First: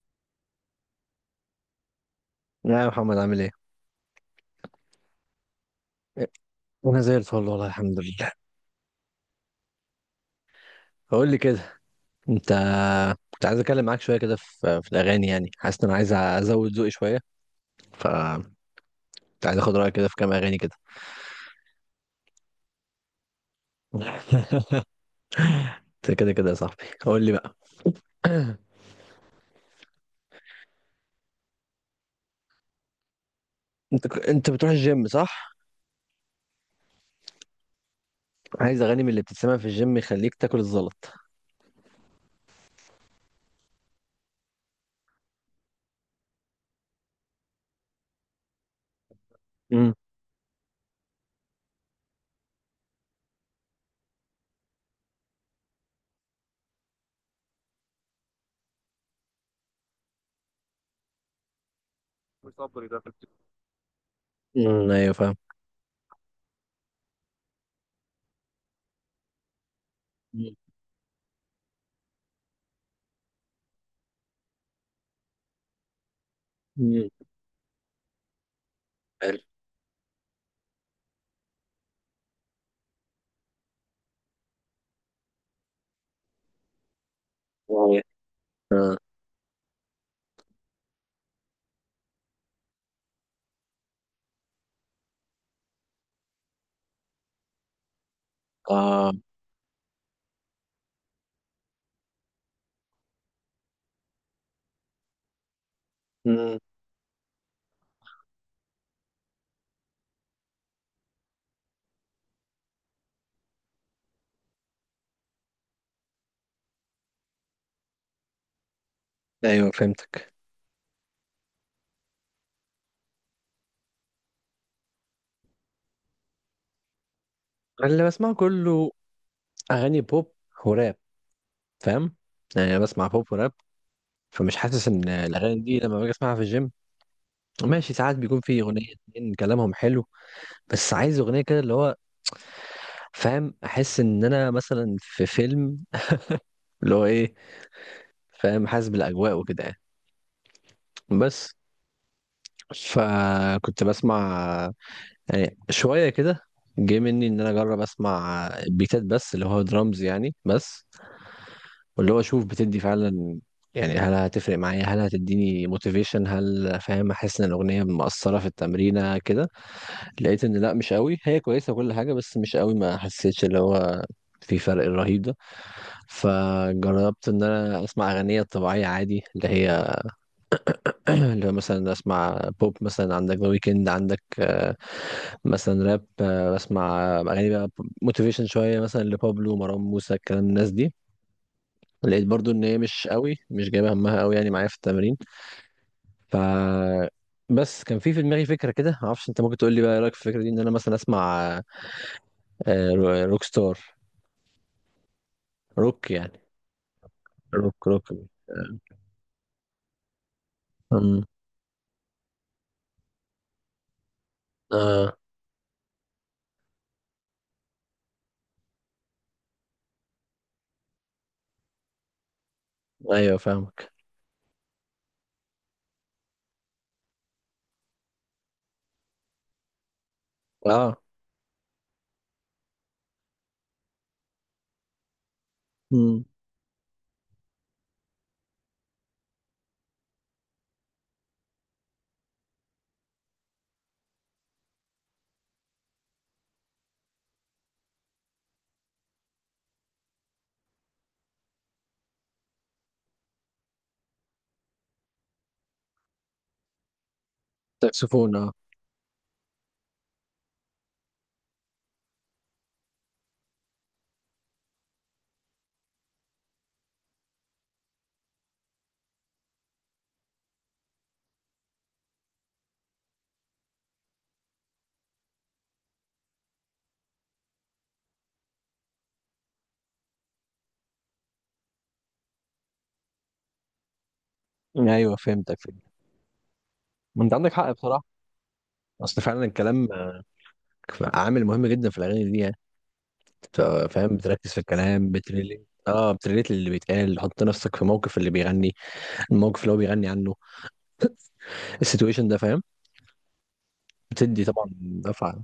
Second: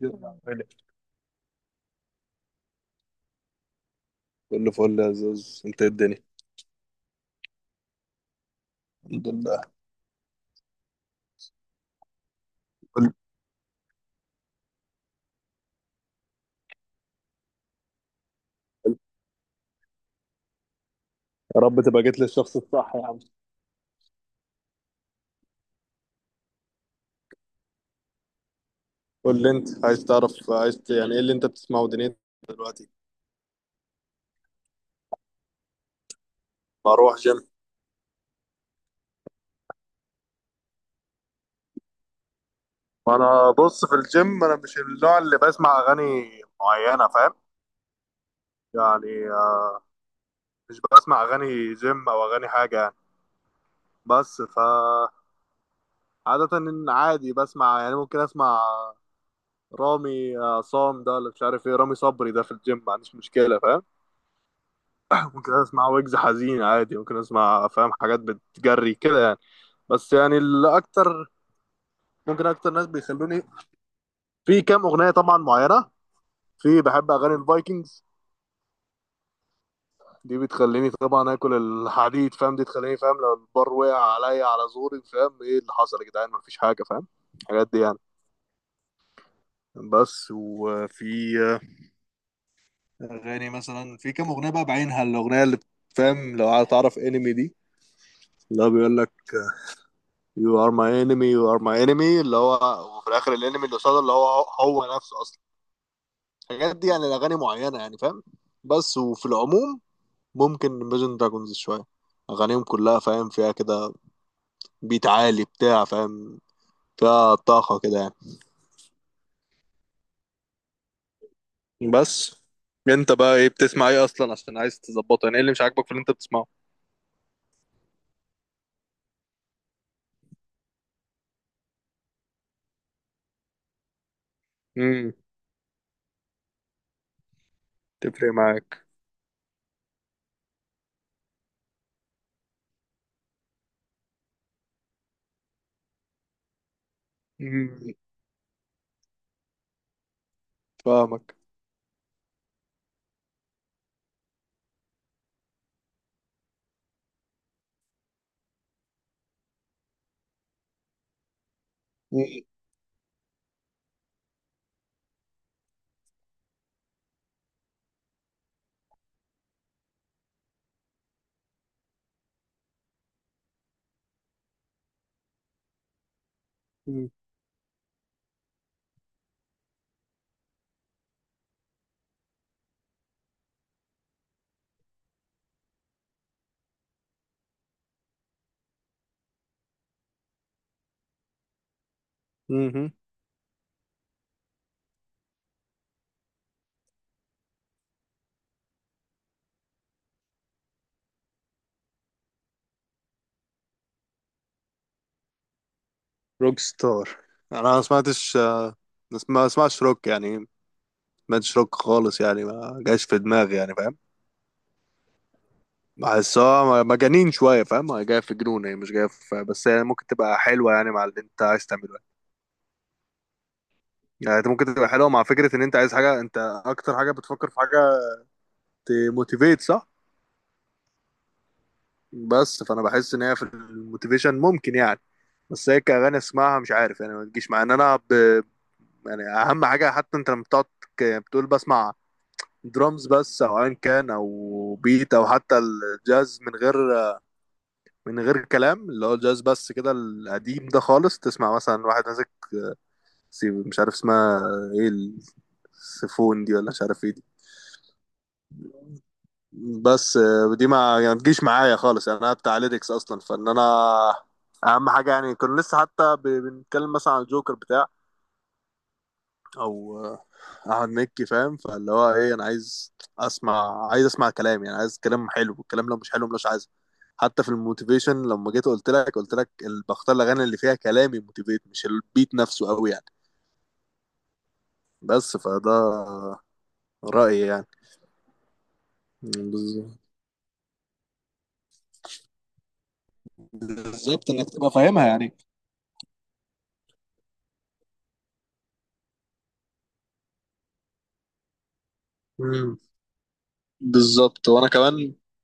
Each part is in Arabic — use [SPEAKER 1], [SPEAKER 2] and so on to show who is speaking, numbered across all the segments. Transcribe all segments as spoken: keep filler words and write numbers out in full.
[SPEAKER 1] يلا.
[SPEAKER 2] يا محمد، عامل ايه؟
[SPEAKER 1] كله فل يا زوز، انت إيه الدنيا؟
[SPEAKER 2] انا زي الفل والله، الحمد لله.
[SPEAKER 1] الحمد لله.
[SPEAKER 2] بقول لي كده. انت
[SPEAKER 1] قول-
[SPEAKER 2] كنت عايز اتكلم معاك شويه كده في في الاغاني، يعني حاسس ان انا عايز ازود ذوقي شويه. ف كنت عايز اخد رايك كده في كام اغاني كده.
[SPEAKER 1] يا رب تبقى جيت للشخص الصح يا عم.
[SPEAKER 2] انت كده كده يا صاحبي، قول لي بقى.
[SPEAKER 1] قول لي انت عايز تعرف، عايز ت- يعني ايه اللي انت بتسمعه دنيتك دلوقتي؟
[SPEAKER 2] انت ك- انت بتروح الجيم، صح؟
[SPEAKER 1] بروح جيم.
[SPEAKER 2] عايز اغاني من اللي بتتسمع في الجيم، يخليك تاكل الزلط.
[SPEAKER 1] انا بص، في الجيم انا مش النوع اللي بسمع اغاني معينه، فاهم يعني؟ آه،
[SPEAKER 2] امم.
[SPEAKER 1] مش بسمع اغاني جيم او اغاني حاجه يعني. بس ف عاده ان عادي بسمع، يعني ممكن اسمع رامي عصام، ده اللي مش عارف ايه، رامي صبري، ده في الجيم ما عنديش مشكله فاهم.
[SPEAKER 2] امم، ايوه فاهم.
[SPEAKER 1] ممكن اسمع ويجز حزين عادي، ممكن اسمع فاهم، حاجات بتجري كده يعني. بس يعني
[SPEAKER 2] مم.
[SPEAKER 1] الاكتر، ممكن اكتر ناس بيخلوني، في كام اغنيه طبعا معينه، في
[SPEAKER 2] مم.
[SPEAKER 1] بحب اغاني الفايكنجز.
[SPEAKER 2] حلو.
[SPEAKER 1] دي بتخليني طبعا اكل الحديد فاهم، دي تخليني فاهم لو البار وقع عليا على زوري، فاهم ايه اللي حصل يا جدعان؟ مفيش حاجه فاهم، الحاجات دي يعني.
[SPEAKER 2] يعني.
[SPEAKER 1] بس وفي اغاني مثلا، في كام اغنيه بقى بعينها، الاغنيه اللي فاهم لو تعرف انمي دي. لا بيقول
[SPEAKER 2] اه.
[SPEAKER 1] لك يو ار ماي انمي، يو ار ماي انمي، اللي هو وفي الاخر الانمي اللي قصاده اللي هو هو نفسه اصلا.
[SPEAKER 2] امم.
[SPEAKER 1] الحاجات دي، يعني الاغاني معينه يعني فاهم. بس وفي العموم، ممكن ميجن دراجونز شويه، اغانيهم كلها فاهم فيها كده، بيت عالي بتاع فاهم، فيها طاقه كده يعني.
[SPEAKER 2] ايوه فهمتك.
[SPEAKER 1] بس. انت بقى ايه بتسمع، ايه اصلا عشان عايز تظبطه، يعني ايه اللي مش عاجبك في اللي انت بتسمعه؟
[SPEAKER 2] أنا اللي بسمعه كله اغاني بوب وراب، فاهم؟ يعني أنا بسمع بوب وراب، فمش حاسس ان
[SPEAKER 1] امم
[SPEAKER 2] الاغاني دي لما باجي اسمعها في الجيم ماشي. ساعات
[SPEAKER 1] تفرق
[SPEAKER 2] بيكون في
[SPEAKER 1] معاك.
[SPEAKER 2] اغنيه اتنين كلامهم حلو، بس عايز اغنيه كده اللي هو، فاهم؟ احس ان انا مثلا في فيلم، اللي هو ايه،
[SPEAKER 1] امم
[SPEAKER 2] فاهم؟ حاسس بالاجواء وكده يعني.
[SPEAKER 1] فاهمك.
[SPEAKER 2] بس فكنت بسمع يعني شويه كده، جه مني ان انا اجرب اسمع بيتات بس، اللي هو درامز يعني بس، واللي هو اشوف بتدي فعلا يعني، هل هتفرق معايا؟ هل هتديني موتيفيشن؟ هل، فاهم، احس ان الاغنيه مأثره في التمرينه كده؟ لقيت ان لا، مش قوي، هي كويسه كل حاجه، بس مش قوي، ما حسيتش اللي هو في فرق الرهيب ده. فجربت ان انا اسمع اغنيه طبيعيه عادي اللي هي اللي هو مثلا اسمع بوب، مثلا عندك ذا ويكند، عندك، آه، مثلا راب، آه، بسمع اغاني بقى موتيفيشن شويه، مثلا لبابلو، مروان موسى، الكلام الناس دي. لقيت برضو ان هي
[SPEAKER 1] امم
[SPEAKER 2] مش قوي، مش جايبه همها قوي يعني معايا في التمرين. ف بس كان في في دماغي فكره كده، معرفش، انت ممكن تقول لي بقى ايه رايك في الفكره دي ان انا مثلا اسمع آه، رو- روك ستار، روك يعني،
[SPEAKER 1] روك ستار؟ انا ما
[SPEAKER 2] روك روك.
[SPEAKER 1] سمعتش، آه، ما اسمعش روك يعني،
[SPEAKER 2] امم.
[SPEAKER 1] ماتش روك خالص يعني، ما جاش في دماغي يعني فاهم.
[SPEAKER 2] اه.
[SPEAKER 1] بحسها مجانين شويه فاهم، هي جايه في جنون، هي مش جايه في، بس هي ممكن تبقى حلوه يعني مع اللي انت عايز تعمله يعني.
[SPEAKER 2] ايوه فاهمك.
[SPEAKER 1] يعني انت ممكن تبقى حلوه مع فكره ان انت عايز حاجه، انت اكتر حاجه بتفكر في حاجه تموتيفيت، صح؟
[SPEAKER 2] اه.
[SPEAKER 1] بس فانا بحس ان هي في الموتيفيشن ممكن يعني. بس هي كأغاني
[SPEAKER 2] امم.
[SPEAKER 1] اسمعها مش عارف يعني، ما تجيش مع ان انا ب... يعني اهم حاجه، حتى انت لما بتقعد ك- بتقول بسمع درامز بس، او ايا كان، او بيت، او حتى الجاز، من غير من غير كلام، اللي هو الجاز بس كده القديم ده خالص، تسمع مثلا واحد ماسك سي- مش عارف اسمها ايه، السيفون دي، ولا مش عارف ايه دي.
[SPEAKER 2] ساكسفون، اه.
[SPEAKER 1] بس آه، دي ما يعني ما تجيش معايا خالص يعني، انا بتاع ليركس اصلا، فان انا اهم حاجه يعني. كنا لسه حتى ب- بنتكلم مثلا عن الجوكر بتاع، او احمد مكي فاهم، فاللي هو ايه، انا عايز اسمع، عايز اسمع كلام يعني، عايز كلام حلو، الكلام لو مش حلو مش عايزه. حتى في الموتيفيشن لما جيت قلت لك، قلت لك ال- بختار الاغاني اللي فيها كلام يموتيفيت، مش البيت نفسه قوي يعني.
[SPEAKER 2] ايوه
[SPEAKER 1] بس
[SPEAKER 2] فهمتك،
[SPEAKER 1] فده
[SPEAKER 2] فهمت. ما انت
[SPEAKER 1] رايي
[SPEAKER 2] عندك
[SPEAKER 1] يعني.
[SPEAKER 2] حق بصراحه، اصل فعلا الكلام
[SPEAKER 1] بالظبط.
[SPEAKER 2] عامل مهم جدا في الاغاني دي يعني. ف- فاهم،
[SPEAKER 1] بالظبط، انك
[SPEAKER 2] بتركز في
[SPEAKER 1] تبقى فاهمها
[SPEAKER 2] الكلام،
[SPEAKER 1] يعني.
[SPEAKER 2] بتريليت اه بتريليت اللي بيتقال، حط نفسك في موقف اللي بيغني، الموقف اللي هو بيغني عنه، السيتويشن ده، فاهم؟
[SPEAKER 1] مم.
[SPEAKER 2] بتدي
[SPEAKER 1] بالظبط،
[SPEAKER 2] طبعا
[SPEAKER 1] وانا كمان
[SPEAKER 2] دفعه.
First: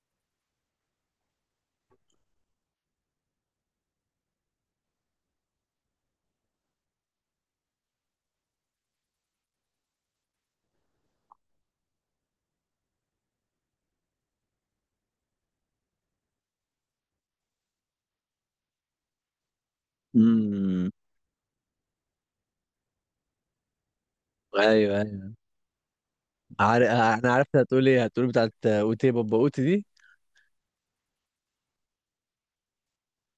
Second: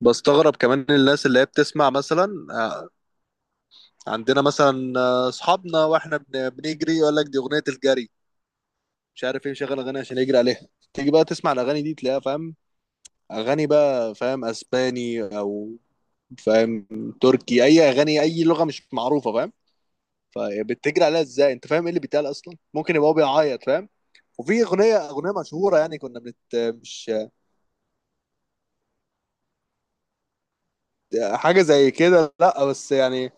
[SPEAKER 1] بستغرب كمان الناس اللي هي بتسمع، مثلا آه، عندنا مثلا، آه، اصحابنا واحنا بن- بنجري يقول لك دي اغنيه الجري، مش عارف ايه، مشغل اغاني عشان يجري عليها. تيجي بقى تسمع الاغاني دي تلاقيها فاهم، اغاني بقى فاهم اسباني، او فاهم تركي، اي اغاني، اي لغه مش معروفه فاهم.
[SPEAKER 2] امم.
[SPEAKER 1] فبتجري عليها ازاي؟ انت فاهم ايه اللي بيتقال اصلا؟ ممكن يبقى هو بيعيط فاهم.
[SPEAKER 2] ايوه،
[SPEAKER 1] وفي اغنيه
[SPEAKER 2] ايوه
[SPEAKER 1] اغنيه مشهوره يعني، كنا بنت
[SPEAKER 2] عارف.
[SPEAKER 1] مش
[SPEAKER 2] انا عارف انت هتقول ايه، هتقول بتاعت اوتي بابا اوتي دي.
[SPEAKER 1] حاجه زي كده، لا، بس يعني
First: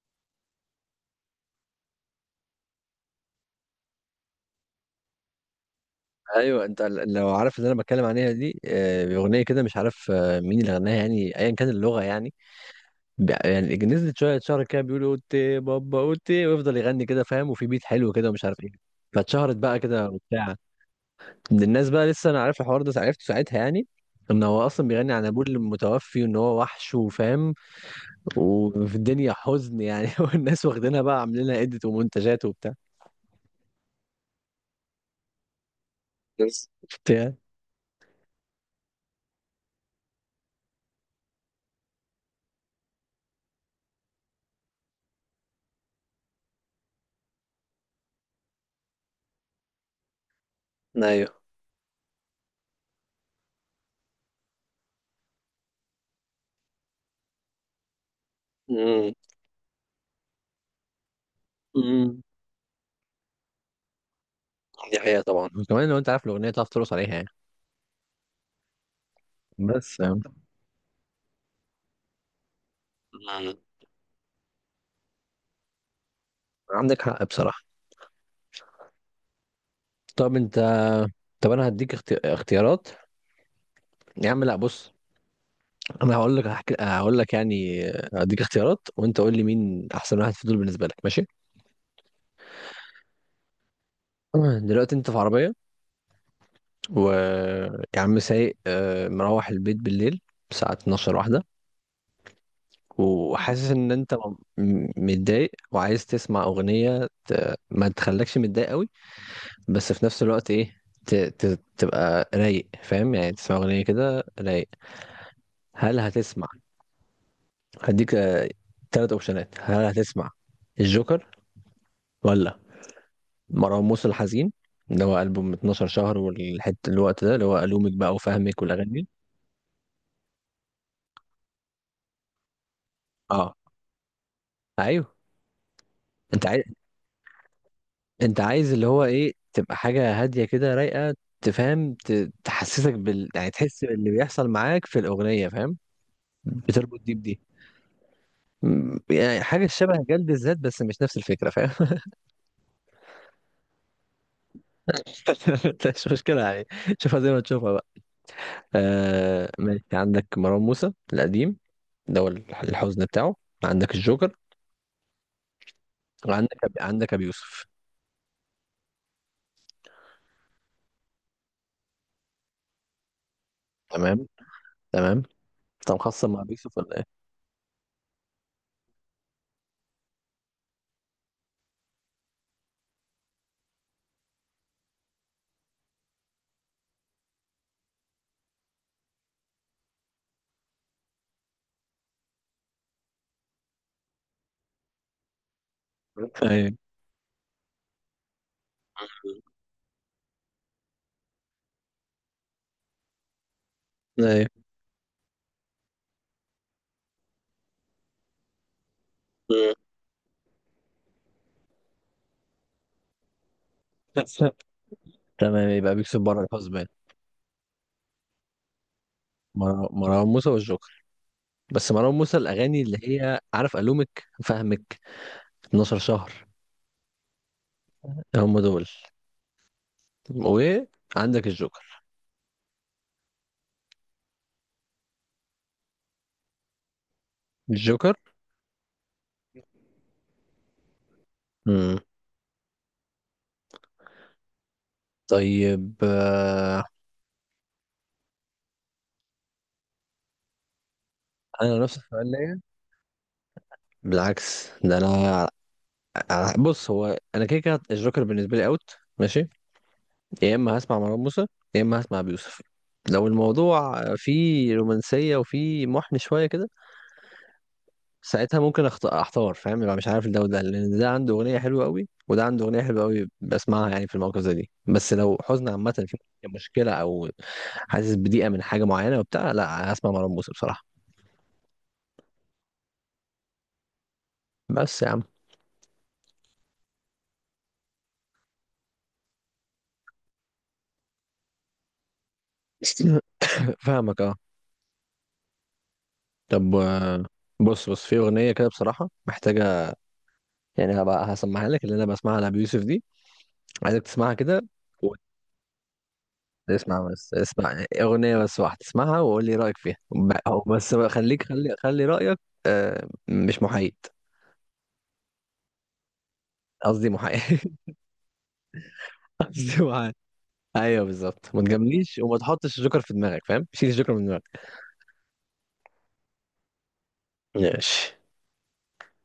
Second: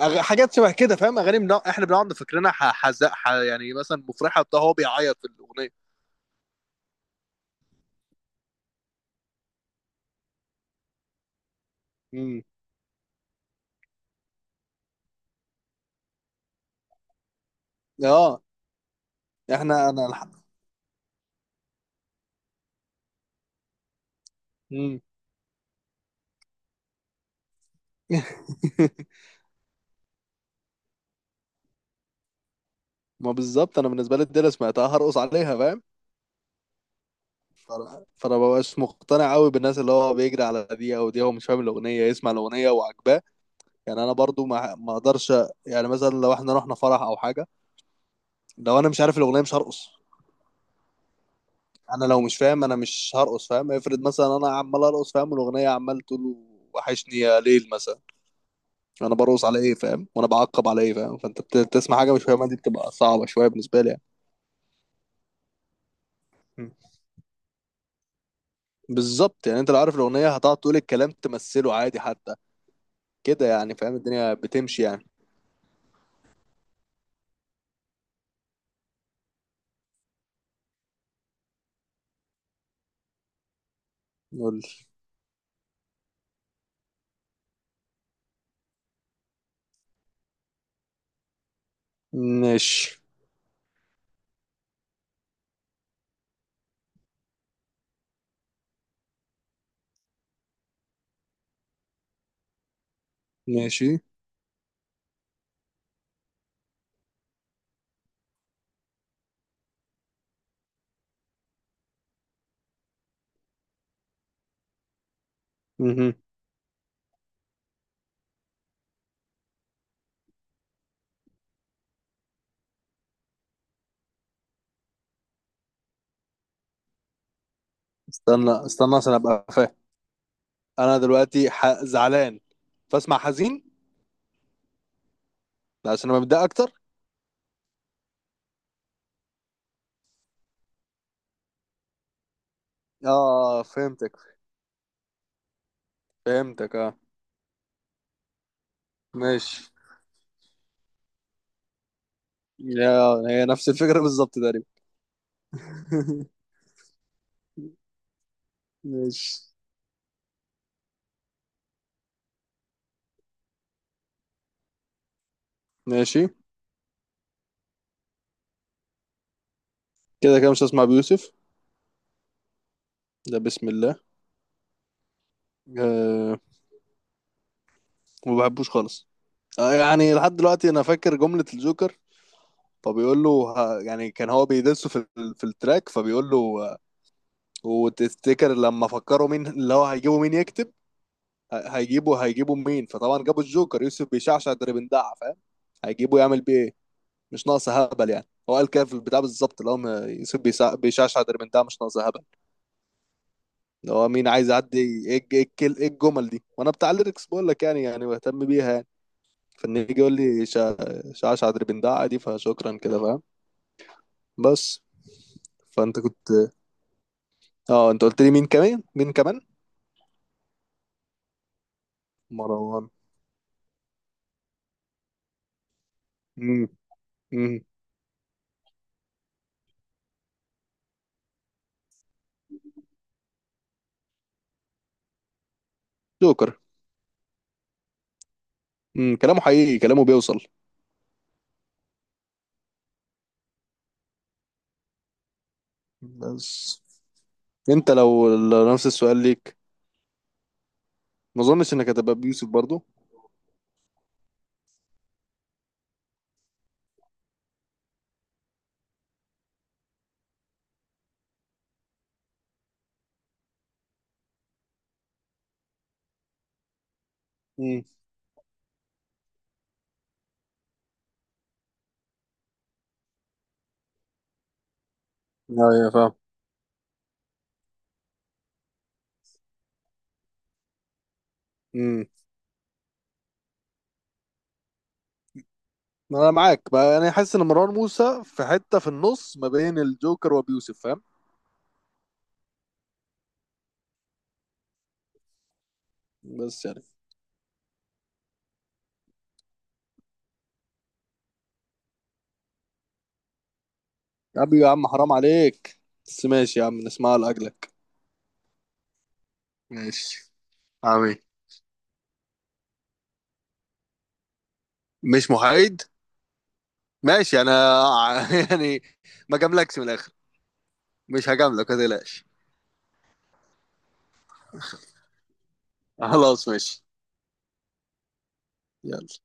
[SPEAKER 1] أغ... حاجات شبه كده فاهم، اغاني بنا... احنا بنقعد فاكرينها، ح... حزق، ح... يعني مثلا مفرحه بتاع، هو بيعيط في الاغنيه.
[SPEAKER 2] ايوه، انت ل- لو عارف اللي انا بتكلم عليها دي، آه، اغنيه كده مش عارف آه، مين اللي غناها، يعني ايا كان اللغه يعني.
[SPEAKER 1] امم.
[SPEAKER 2] ب- يعني نزلت شويه شهر كده بيقولوا اوتي بابا اوتي، ويفضل يغني كده، فاهم؟ وفي بيت حلو كده،
[SPEAKER 1] اه.
[SPEAKER 2] ومش عارف ايه. فاتشهرت بقى
[SPEAKER 1] احنا انا
[SPEAKER 2] كده
[SPEAKER 1] الحق.
[SPEAKER 2] وبتاع من الناس بقى. لسه انا عارف الحوار ده عرفته ساعتها يعني، ان هو اصلا
[SPEAKER 1] امم.
[SPEAKER 2] بيغني عن ابوه المتوفي، وان هو وحش وفاهم، وفي الدنيا حزن يعني. والناس واخدينها بقى، عاملين لها إديت ومنتجات وبتاع،
[SPEAKER 1] ما بالظبط، انا بالنسبه لي الدنيا سمعتها هرقص عليها فاهم.
[SPEAKER 2] بتاع.
[SPEAKER 1] فانا فأنا مبقاش مقتنع قوي بالناس، اللي هو بيجري على دي او دي، هو مش فاهم الاغنيه، يسمع الاغنيه وعجباه يعني. انا برضو ما ما اقدرش، يعني مثلا لو احنا رحنا فرح او حاجه، لو انا مش عارف الاغنيه مش هرقص.
[SPEAKER 2] ايوه.
[SPEAKER 1] انا لو مش فاهم انا مش هرقص فاهم، افرض مثلا انا عمال ارقص فاهم، الاغنيه عمال تقول وحشني يا ليل مثلا،
[SPEAKER 2] امم.
[SPEAKER 1] انا برقص على ايه فاهم؟ وانا بعقب على ايه فاهم؟ فانت بت- بتسمع حاجه
[SPEAKER 2] أمم.
[SPEAKER 1] مش فاهمها، دي بتبقى صعبه شويه بالنسبه لي يعني.
[SPEAKER 2] دي حقيقة طبعا، وكمان لو انت عارف الاغنيه تعرف
[SPEAKER 1] م.
[SPEAKER 2] ترقص عليها يعني.
[SPEAKER 1] بالظبط يعني، انت لو عارف
[SPEAKER 2] بس يعني.
[SPEAKER 1] الاغنيه هتقعد تقول الكلام، تمثله عادي حتى كده
[SPEAKER 2] أمم.
[SPEAKER 1] يعني فاهم، الدنيا بتمشي يعني.
[SPEAKER 2] عندك حق بصراحه. طب انت، طب انا هديك اخت... اختيارات. يا عم لا،
[SPEAKER 1] نقول.
[SPEAKER 2] بص، انا هقول لك، هحكي، هقول لك يعني، هديك اختيارات وانت قول لي مين احسن واحد في دول بالنسبه لك، ماشي؟
[SPEAKER 1] ماشي.
[SPEAKER 2] دلوقتي انت في عربيه، و يا عم سايق، آه، مروح البيت بالليل الساعه 12 واحده، وحاسس ان
[SPEAKER 1] ماشي.
[SPEAKER 2] انت م- متضايق، وعايز تسمع اغنيه ت... ما تخلكش متضايق قوي، بس في نفس الوقت ايه، ت... ت... تبقى رايق، فاهم يعني؟ تسمع اغنيه كده رايق. هل
[SPEAKER 1] مهم.
[SPEAKER 2] هتسمع؟ هديك ثلاث اوبشنات، هل هتسمع الجوكر، ولا مروان موسى الحزين اللي هو ألبوم 12 شهر والحته الوقت ده اللي هو ألومك بقى وفهمك
[SPEAKER 1] استنى
[SPEAKER 2] والاغاني
[SPEAKER 1] استنى
[SPEAKER 2] دي؟
[SPEAKER 1] عشان ابقى فاهم، انا دلوقتي ح... زعلان، فاسمع
[SPEAKER 2] اه،
[SPEAKER 1] حزين
[SPEAKER 2] ايوه.
[SPEAKER 1] عشان ابقى متضايق
[SPEAKER 2] انت
[SPEAKER 1] اكتر.
[SPEAKER 2] انت عايز اللي هو ايه، تبقى حاجة هادية كده رايقة، تفهم، ت- تحسسك بال، يعني
[SPEAKER 1] اه
[SPEAKER 2] تحس باللي
[SPEAKER 1] فهمتك،
[SPEAKER 2] بيحصل معاك في الأغنية، فاهم؟
[SPEAKER 1] فهمتك اه.
[SPEAKER 2] بتربط دي بدي. م- يعني
[SPEAKER 1] ماشي.
[SPEAKER 2] حاجة شبه جلد الذات، بس مش نفس الفكرة، فاهم؟
[SPEAKER 1] يا هي نفس الفكرة بالظبط تقريبا.
[SPEAKER 2] مش مشكلة يعني، شوفها زي ما تشوفها بقى.
[SPEAKER 1] ماشي.
[SPEAKER 2] آه ماشي، عندك مروان موسى القديم، ده هو الح- الحزن بتاعه، عندك الجوكر،
[SPEAKER 1] ماشي.
[SPEAKER 2] وعندك عندك أبي يوسف.
[SPEAKER 1] كده كده مش هسمع بيوسف، ده بسم الله.
[SPEAKER 2] تمام، تمام. انت مخصم
[SPEAKER 1] أه.
[SPEAKER 2] مع أبي يوسف ولا ايه؟
[SPEAKER 1] ما بحبوش خالص. أه يعني، لحد دلوقتي انا فاكر جملة الجوكر، فبيقول له ه- يعني كان هو بيدسه في ال- في التراك، فبيقول له، آه، وتفتكر لما فكروا مين اللي هو هيجيبوا، مين يكتب؟ ه- هيجيبوا هيجيبوا مين؟ فطبعا جابوا الجوكر، يوسف بيشعشع اللي بندع فاهم، هيجيبوا يعمل بيه ايه؟
[SPEAKER 2] ايوه،
[SPEAKER 1] مش ناقص هبل يعني، هو قال كده في البتاع بالظبط، اللي هو م- يوسف بيسع- بيشعشع اللي بندع، مش ناقص هبل، اللي هو مين
[SPEAKER 2] ايوه.
[SPEAKER 1] عايز يعدي؟ ايه الج- إيه الكل- إيه الجمل دي؟ وانا بتاع الليركس بقول لك، يعني يعني بهتم بيها يعني، فان يجي يقول لي شع- شعشع دربندعة دي، فشكرا كده فاهم. بس.
[SPEAKER 2] تمام، يبقى
[SPEAKER 1] فانت
[SPEAKER 2] بيكسب بره
[SPEAKER 1] كنت،
[SPEAKER 2] الحزب.
[SPEAKER 1] اه انت قلت لي مين كمان مين كمان؟
[SPEAKER 2] مر- مروان موسى والجوكر. بس مروان موسى الأغاني
[SPEAKER 1] مروان.
[SPEAKER 2] اللي هي، عارف، ألومك فهمك 12 شهر،
[SPEAKER 1] امم. امم.
[SPEAKER 2] هم دول. وعندك الجوكر،
[SPEAKER 1] جوكر.
[SPEAKER 2] الجوكر.
[SPEAKER 1] امم كلامه حقيقي، كلامه بيوصل.
[SPEAKER 2] مم. طيب،
[SPEAKER 1] بس
[SPEAKER 2] آه،
[SPEAKER 1] انت لو لو نفس السؤال ليك، ما اظنش
[SPEAKER 2] أنا
[SPEAKER 1] انك
[SPEAKER 2] نفس
[SPEAKER 1] هتبقى
[SPEAKER 2] السؤال
[SPEAKER 1] بيوسف
[SPEAKER 2] ليا.
[SPEAKER 1] برضو.
[SPEAKER 2] بالعكس ده أنا، ع- بص، هو أنا كده كده الجوكر بالنسبة لي أوت، ماشي. يا إما هسمع مروان موسى، يا إما هسمع أبي يوسف. لو الموضوع فيه رومانسية وفيه محن شوية كده،
[SPEAKER 1] امم،
[SPEAKER 2] ساعتها ممكن أخت- احتار، فاهم؟ يبقى مش عارف ده وده، لان ده عنده اغنيه حلوه قوي وده عنده اغنيه حلوه قوي بسمعها يعني في المواقف زي دي. بس لو حزن
[SPEAKER 1] ايوه
[SPEAKER 2] عامه
[SPEAKER 1] فاهم.
[SPEAKER 2] في مشكله، او حاسس بضيقه من حاجه معينه وبتاع، لا هسمع مروان موسى بصراحه.
[SPEAKER 1] امم.
[SPEAKER 2] بس يا عم.
[SPEAKER 1] انا معاك بقى، انا حاسس ان مروان موسى في حته في النص ما بين الجوكر وبيوسف فاهم.
[SPEAKER 2] فاهمك، اه.
[SPEAKER 1] بس
[SPEAKER 2] طب،
[SPEAKER 1] يعني.
[SPEAKER 2] آه، بص، بص، في اغنيه كده بصراحه محتاجه، يعني هبقى هسمعها لك، اللي انا بسمعها لابي يوسف دي، عايزك تسمعها
[SPEAKER 1] يا عم
[SPEAKER 2] كده.
[SPEAKER 1] يا عم حرام عليك. بس ماشي يا عم
[SPEAKER 2] اسمع
[SPEAKER 1] نسمعها
[SPEAKER 2] بس،
[SPEAKER 1] لاجلك.
[SPEAKER 2] اسمع اغنيه بس واحده، اسمعها وقول لي رايك فيها، ب-
[SPEAKER 1] ماشي.
[SPEAKER 2] أو بس بقى
[SPEAKER 1] عمي.
[SPEAKER 2] خليك، خلي خلي رايك. آه، مش محايد.
[SPEAKER 1] مش محايد.
[SPEAKER 2] قصدي
[SPEAKER 1] ماشي انا.
[SPEAKER 2] محايد.
[SPEAKER 1] يعني ما جاملكش
[SPEAKER 2] قصدي
[SPEAKER 1] من الاخر.
[SPEAKER 2] محايد. ايوه
[SPEAKER 1] مش
[SPEAKER 2] بالظبط، ما
[SPEAKER 1] هجاملك ما
[SPEAKER 2] تجامليش
[SPEAKER 1] تقلقش.
[SPEAKER 2] وما تحطش الجوكر في دماغك، فاهم؟ شيل الجوكر من دماغك.
[SPEAKER 1] خلاص ماشي.
[SPEAKER 2] ماشي
[SPEAKER 1] يلا.